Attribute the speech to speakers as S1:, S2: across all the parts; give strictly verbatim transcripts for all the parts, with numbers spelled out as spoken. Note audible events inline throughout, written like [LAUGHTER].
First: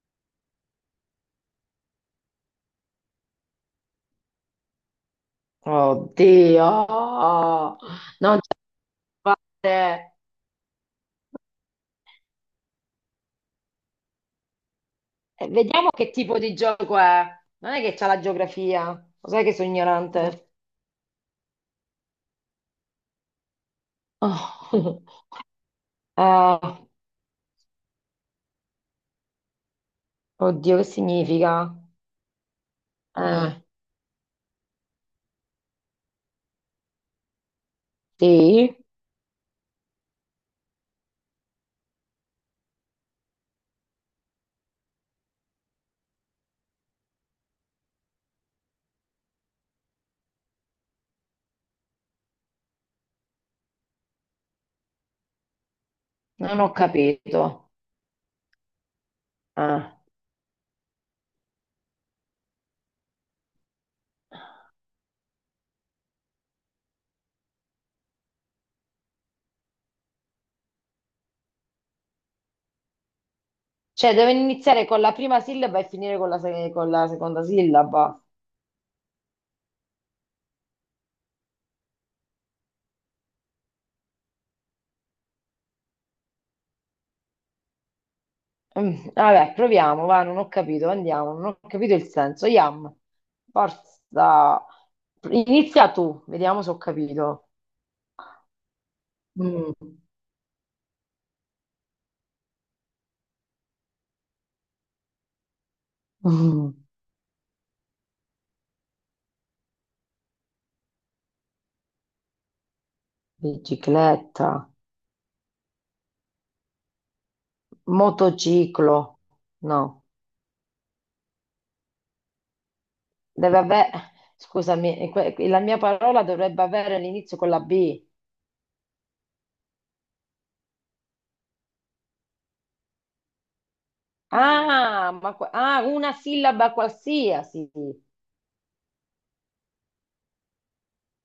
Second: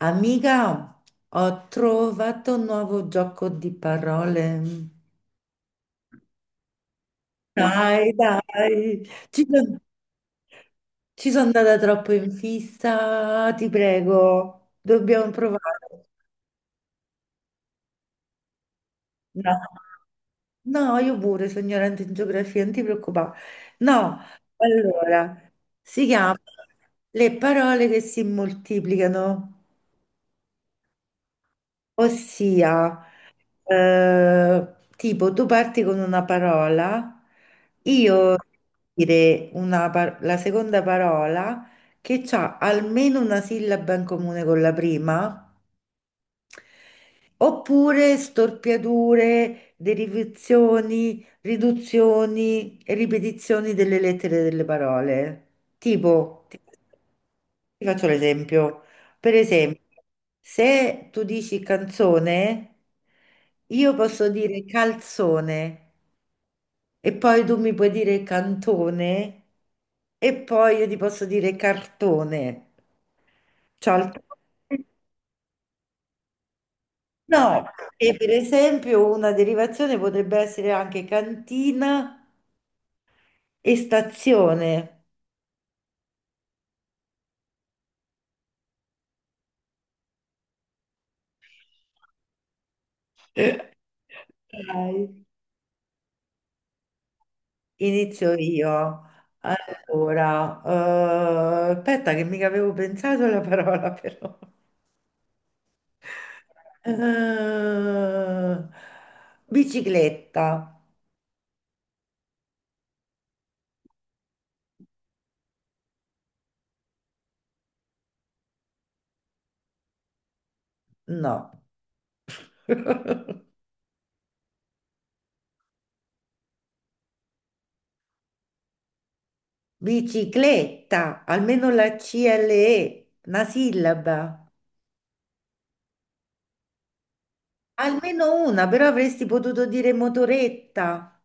S1: Amica, ho trovato un nuovo gioco di parole. Wow,
S2: Oddio,
S1: dai,
S2: non ce
S1: dai,
S2: la
S1: ci sono,
S2: fate.
S1: ci sono andata troppo in fissa, ti prego, dobbiamo
S2: Eh, Vediamo
S1: provare.
S2: che tipo di gioco è. Non è che c'ha la geografia, lo sai che
S1: No,
S2: sono ignorante.
S1: no, io pure sono ignorante in geografia, non ti preoccupare. No,
S2: Oh. [LAUGHS]
S1: allora, si chiama
S2: Eh,
S1: le parole che si moltiplicano,
S2: oddio, che significa?
S1: ossia...
S2: Eh,
S1: Eh, tipo, tu parti con una parola, io
S2: sì,
S1: dire una par- la seconda parola che ha almeno una sillaba in comune con la prima, oppure storpiature, derivazioni, riduzioni e ripetizioni delle lettere delle parole. Tipo,
S2: non
S1: ti
S2: ho capito.
S1: ti faccio l'esempio. Per esempio,
S2: Eh,
S1: se tu dici canzone, io posso dire calzone e poi tu mi puoi dire cantone e poi io ti posso dire cartone. Ciao.
S2: Cioè, deve iniziare con la prima sillaba e finire con la, se- con la seconda
S1: No, e
S2: sillaba.
S1: per esempio una derivazione potrebbe essere anche cantina e stazione.
S2: Mm, Vabbè, proviamo, va, non ho capito, andiamo, non ho capito il senso. Yam,
S1: [LAUGHS]
S2: forza.
S1: Dai,
S2: Inizia tu, vediamo se ho capito.
S1: inizio io.
S2: Mm.
S1: Allora, eh, aspetta che mica avevo pensato alla parola però.
S2: Mm,
S1: Eh, bicicletta.
S2: Bicicletta, motociclo, no,
S1: No. [LAUGHS]
S2: deve avere, scusami, que- la mia parola dovrebbe avere l'inizio con la B.
S1: Bicicletta, almeno la ci elle e, una sillaba.
S2: Ah, ma que- ah, una sillaba qualsiasi.
S1: Almeno una, però avresti potuto dire motoretta.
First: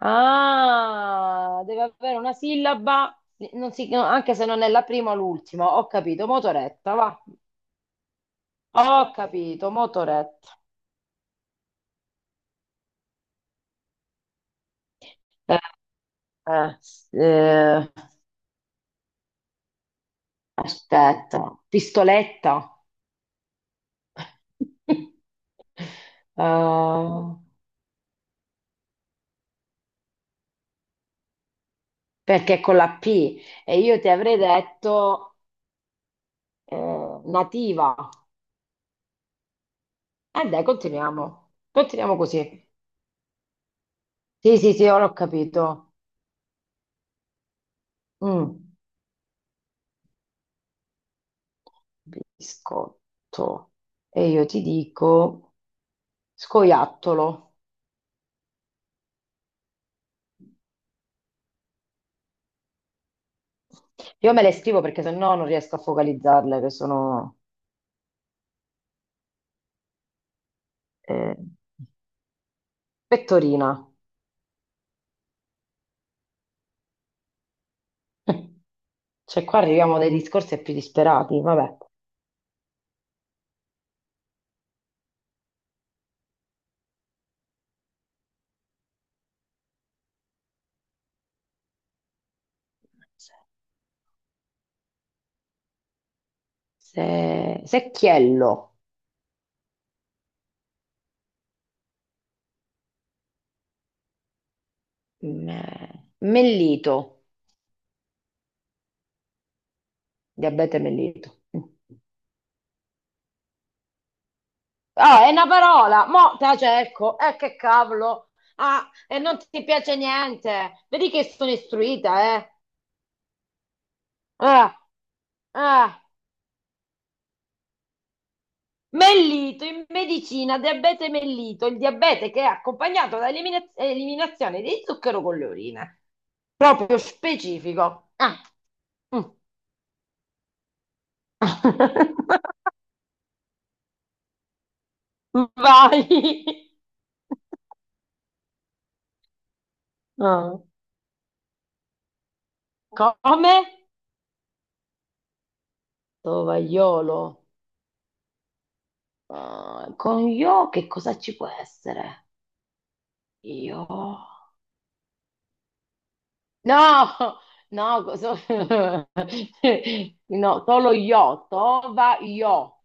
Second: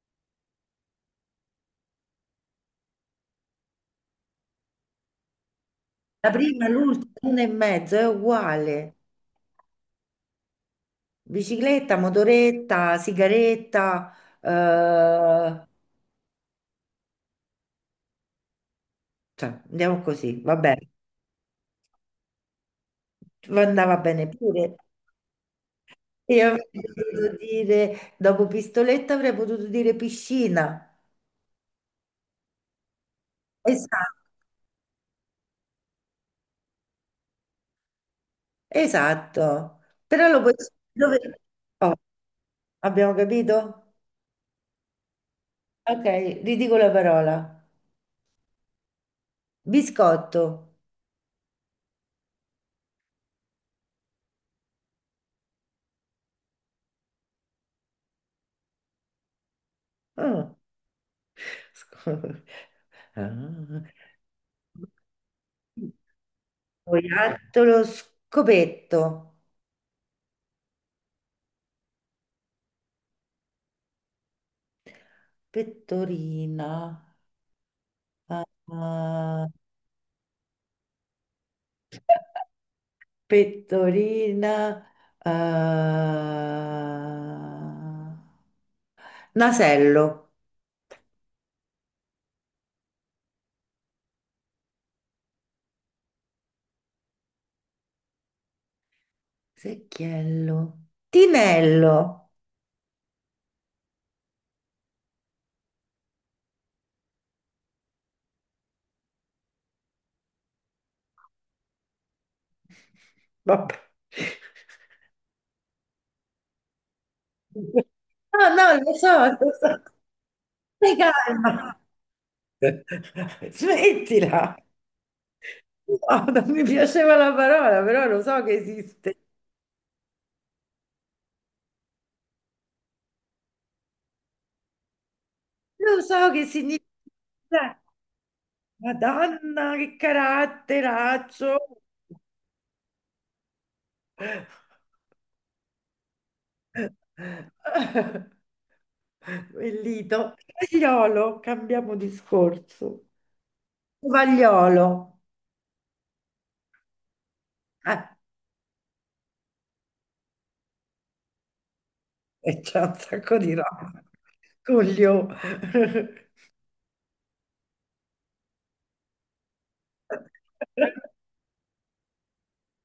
S2: Ah, deve avere una sillaba, non si- no, anche se non è la prima o l'ultima. Ho capito,
S1: La prima,
S2: motoretta,
S1: l'ultima,
S2: va.
S1: una e mezzo, è uguale.
S2: Ho capito, motoretta.
S1: Bicicletta, motoretta, sigaretta,
S2: Eh,
S1: eh,
S2: eh, eh,
S1: cioè, andiamo così, va bene.
S2: aspetta, pistoletta.
S1: Andava bene pure.
S2: [LAUGHS] Eh,
S1: Io avrei potuto dire, dopo pistoletta avrei potuto dire piscina.
S2: perché è con la P e io ti
S1: Esatto,
S2: avrei detto eh, nativa.
S1: esatto. Però lo
S2: Eh
S1: puoi...
S2: dai,
S1: Dove...
S2: continuiamo.
S1: Oh,
S2: Continuiamo così.
S1: abbiamo capito?
S2: Sì, sì, sì, ora ho capito.
S1: Ok, ridico la parola.
S2: Mm.
S1: Biscotto.
S2: Biscotto. E io ti dico scoiattolo.
S1: Mm. Sco- [LAUGHS] Ah.
S2: Io me le scrivo perché sennò non riesco a focalizzarle, che sono
S1: Scoiattolo, scopetto,
S2: eh, pettorina.
S1: pettorina, ah,
S2: [LAUGHS] Cioè
S1: ah,
S2: qua arriviamo a dei discorsi più disperati, vabbè.
S1: pettorina, ah, nasello,
S2: Se- secchiello.
S1: secchiello, tinello.
S2: Me- mellito, diabete mellito.
S1: [LAUGHS] Vabbè.
S2: Ah, è una parola, mo te la cerco, eh che cavolo.
S1: No, no,
S2: Ah,
S1: lo so,
S2: e non
S1: lo
S2: ti
S1: so.
S2: piace niente.
S1: Stai
S2: Vedi che sono
S1: calma.
S2: istruita, eh.
S1: [LAUGHS] Smettila!
S2: Ah, ah.
S1: No, non mi piaceva la parola, però lo so che esiste.
S2: Mellito in medicina, diabete mellito, il diabete che è accompagnato da elimina- eliminazione di zucchero con le
S1: Lo
S2: urine.
S1: so che significa.
S2: Proprio specifico. Ah. Mm.
S1: Madonna, che caratteraccio!
S2: [LAUGHS] Vai.
S1: [LAUGHS] Bellito.
S2: Ah.
S1: Cagliolo, cambiamo discorso.
S2: Come?
S1: Tovagliolo.
S2: Tovagliolo.
S1: Eh,
S2: Ah, con io che cosa ci può essere?
S1: e c'è un sacco di
S2: Io?
S1: roba. Coglio. [LAUGHS]
S2: No, no, so- [LAUGHS] no, solo io, tova io.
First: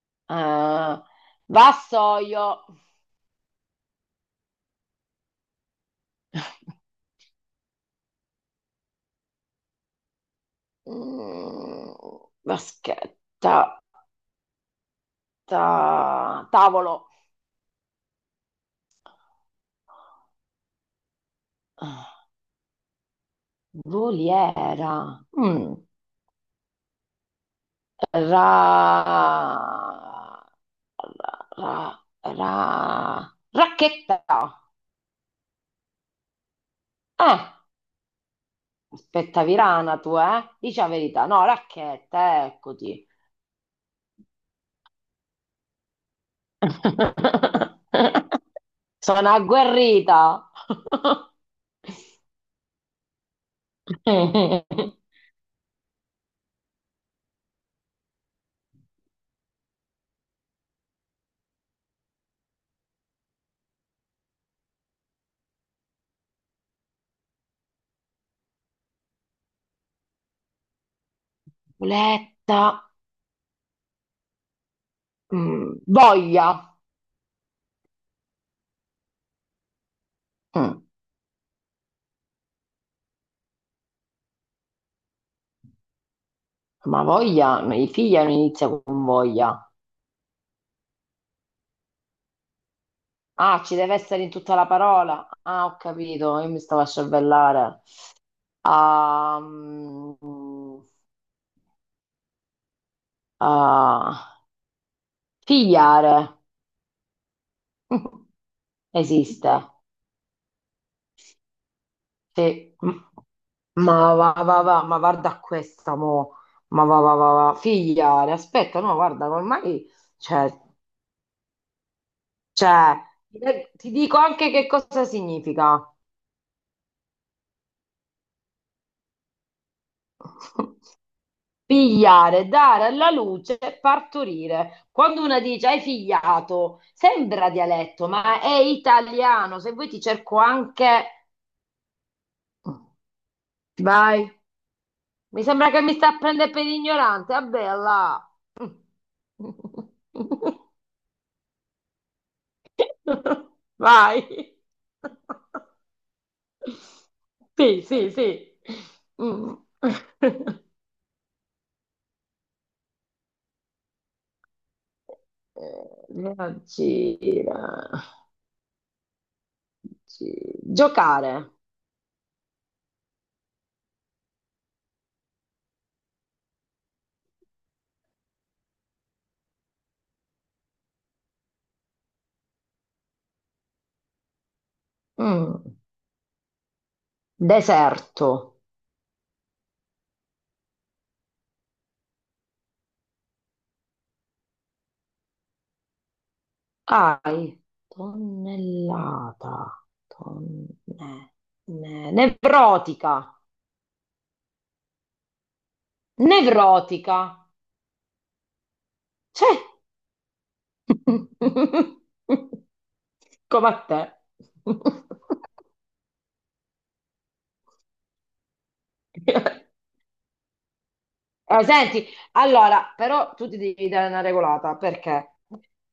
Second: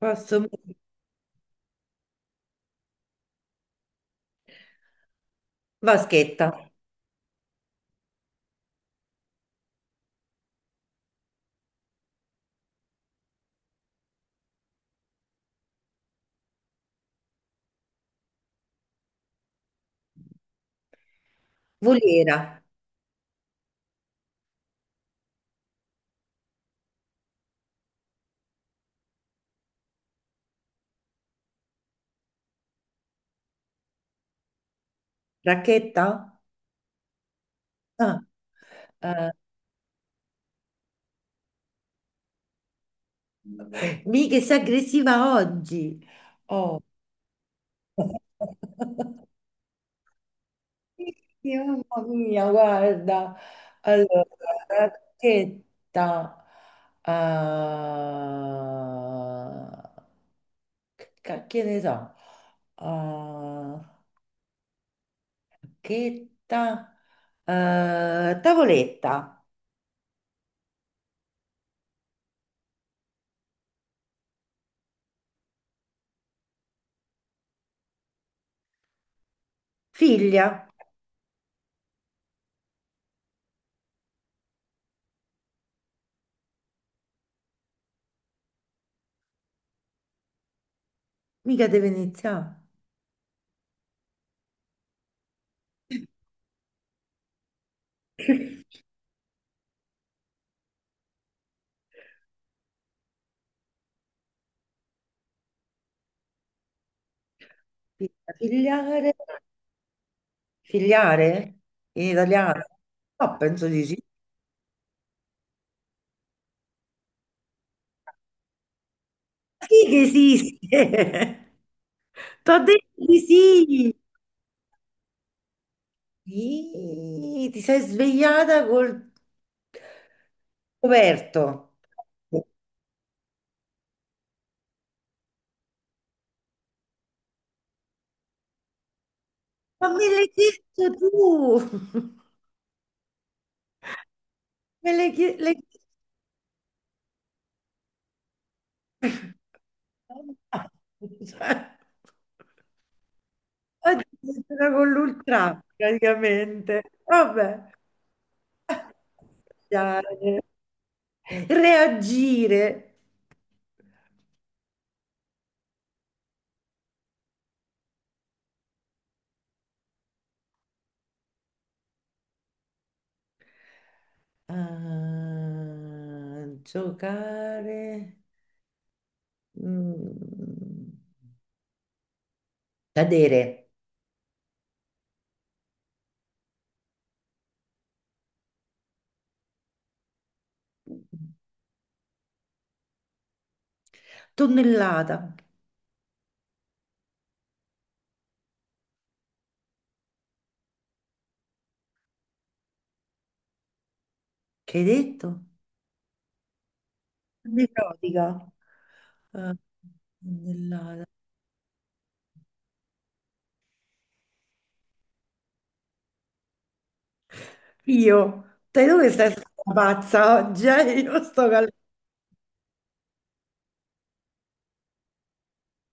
S1: Posso...
S2: Eh, vassoio,
S1: Vaschetta.
S2: Mm, Vaschetta, ta- tavolo. Ah,
S1: Volera,
S2: voliera. Mm, ra, ra- ra- ra- Racchetta.
S1: racchetta?
S2: Eh,
S1: Ah, eh,
S2: aspetta, Virana, tu, eh? Dici la verità. No, racchetta, eccoti.
S1: mica sei aggressiva oggi. Oh.
S2: [LAUGHS]
S1: [LAUGHS]
S2: Sono agguerrita.
S1: Sì, mamma mia, guarda. Allora,
S2: [LAUGHS]
S1: racchetta. ah, che ca- che ne so? Ah, racchetta. eh, tavoletta.
S2: Boletta, mm, voglia.
S1: Figlia.
S2: Mm, ma voglia, no, i figli non inizia con voglia.
S1: Mica deve iniziare.
S2: Ah, ci deve essere in tutta la parola. Ah, ho capito, io mi stavo a cervellare.
S1: [LAUGHS]
S2: Ah, mm, ah, figliare
S1: Figlia,
S2: [LAUGHS]
S1: figliare.
S2: esiste.
S1: Figliare? In sì. Italiano?
S2: Sì. Mm.
S1: No, penso di sì.
S2: Ma va, va, va, ma guarda questa, mo. Ma va, va, va, va. Figliare, aspetta, no, guarda,
S1: Sì
S2: ormai,
S1: che
S2: cioè,
S1: esiste! [LAUGHS] T'ho detto
S2: cioè,
S1: di
S2: ti
S1: sì!
S2: dico anche che cosa significa.
S1: Ih, ti sei svegliata col coperto.
S2: Pigliare, dare alla luce, partorire. Quando una dice hai figliato, sembra dialetto, ma è italiano. Se
S1: Ma
S2: vuoi ti
S1: me l'hai
S2: cerco
S1: chiesto
S2: anche...
S1: tu!
S2: Vai.
S1: [LAUGHS] Me l'hai chie-
S2: Mi
S1: l'hai
S2: sembra
S1: chiesto...
S2: che mi sta a prendere per ignorante. Vabbè, là. [LAUGHS]
S1: [LAUGHS] Oggi
S2: Vai.
S1: sono con l'ultra, praticamente. Vabbè.
S2: Sì, sì, sì. Mm.
S1: Dai.
S2: [LAUGHS]
S1: Reagire.
S2: Eh, Reagire. Gi- Giocare.
S1: Ah, giocare. Mm. Cadere.
S2: Mm. Deserto.
S1: Tonnellata.
S2: Ai. Tonnellata. Tonne- ne- Nevrotica.
S1: Che hai detto?
S2: Nevrotica.
S1: Nevrotica. Eh,
S2: C'è.
S1: tonnellata.
S2: [LAUGHS] Come a te. [LAUGHS]
S1: Io, sai dove stai stata pazza oggi? Eh? Io sto
S2: Eh,
S1: calcolando.
S2: senti, allora, però tu ti devi dare una regolata perché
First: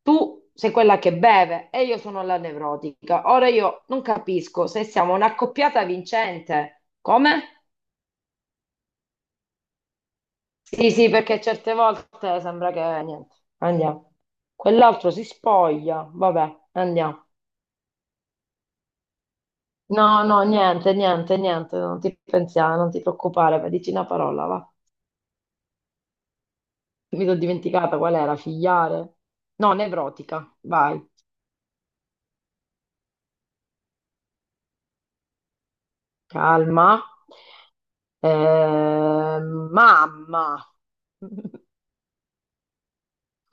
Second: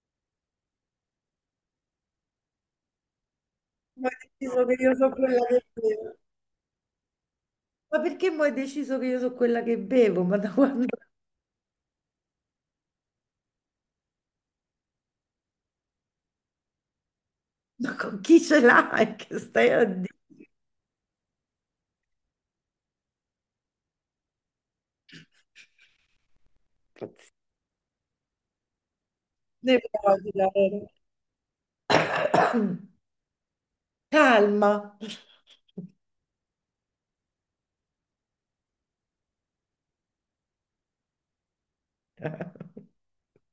S2: tu sei quella che beve e io sono la nevrotica. Ora io non
S1: Mo' hai deciso
S2: capisco
S1: che
S2: se
S1: io sono
S2: siamo
S1: quella che
S2: un'accoppiata
S1: bevo.
S2: vincente. Come?
S1: Ma perché mo' hai deciso che io sono quella che bevo? Ma da quando?
S2: Sì, sì, perché certe volte sembra che niente, andiamo. Quell'altro si spoglia, vabbè, andiamo.
S1: Ma con chi ce l'hai? Che stai a dire?
S2: No, no, niente, niente, niente, non ti pensare, non ti preoccupare, vai, dici una parola, va. Mi sono dimenticata qual era, figliare? No,
S1: Nevrotica.
S2: nevrotica,
S1: Vero?
S2: vai,
S1: [COUGHS] Calma,
S2: calma. Ehm, mamma.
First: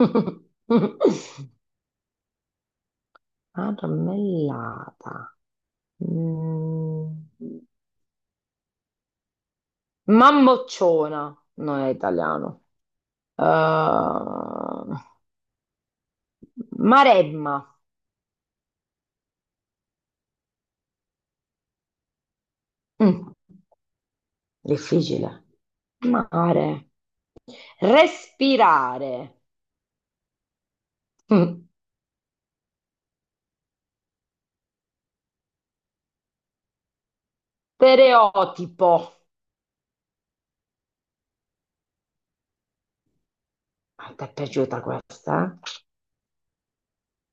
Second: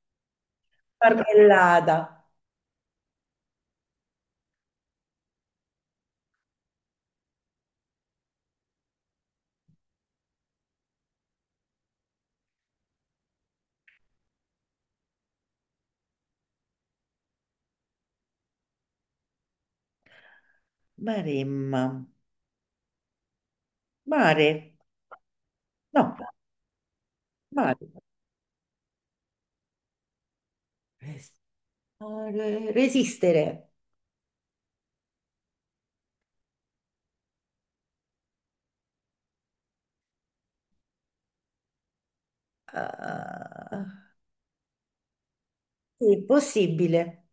S2: [LAUGHS]
S1: marmellada,
S2: Marmellata. Mm. Mammocciona, non è italiano. Uh, Maremma.
S1: maremma,
S2: Mm,
S1: mare,
S2: Difficile.
S1: no,
S2: Mare.
S1: mare,
S2: Respirare.
S1: Res-
S2: Mm,
S1: Mare- resistere,
S2: Stereotipo.
S1: ah,
S2: A te è piaciuta questa?
S1: sì, possibile,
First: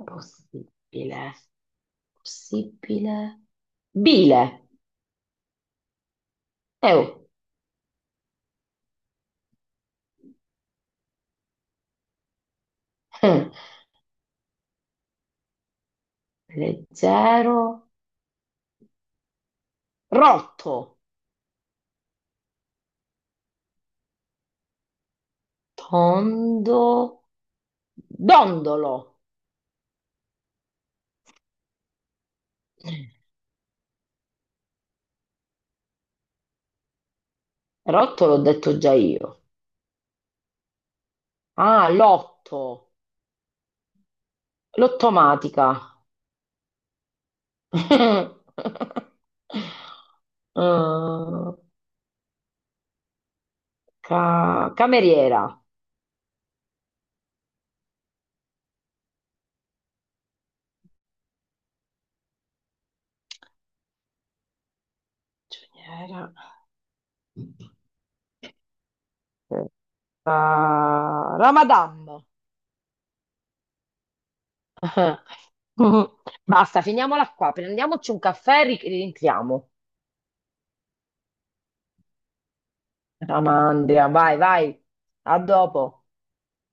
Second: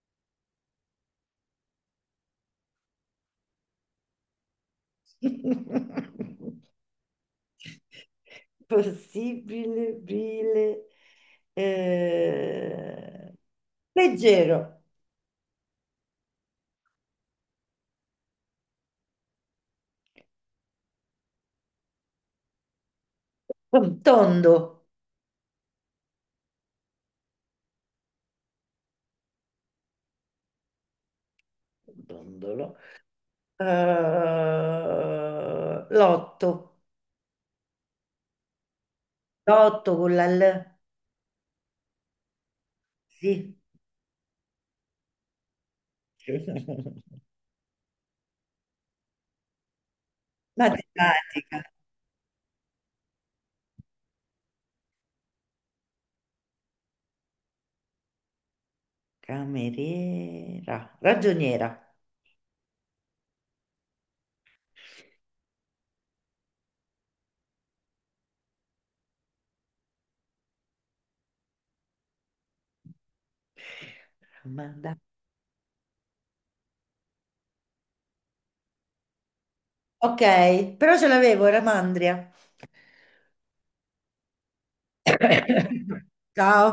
S2: Eh? Possibile. Possibile. Bile.
S1: [LAUGHS]
S2: Eh, oh.
S1: possibile, bile, eh,
S2: Eh.
S1: leggero,
S2: Leggero. Rotto.
S1: tondo,
S2: Tondo. Dondolo.
S1: tondolo,
S2: Mm.
S1: Eh, l'otto,
S2: Rotto l'ho detto già io.
S1: l'otto con la L,
S2: Ah, lotto.
S1: sì,
S2: Lottomatica.
S1: [LAUGHS]
S2: [LAUGHS] Eh,
S1: matematica,
S2: ca- Cameriera.
S1: cameriera, ragioniera.
S2: Giornaliera. Eh, Ramadan. [LAUGHS] Ah, la Madame.
S1: Ramanda-
S2: Basta, finiamola qua. Prendiamoci un caffè e ri- rientriamo.
S1: Ok, però ce l'avevo, Ramandria.
S2: Ramandria, vai, vai. A dopo.
S1: [COUGHS] Ciao.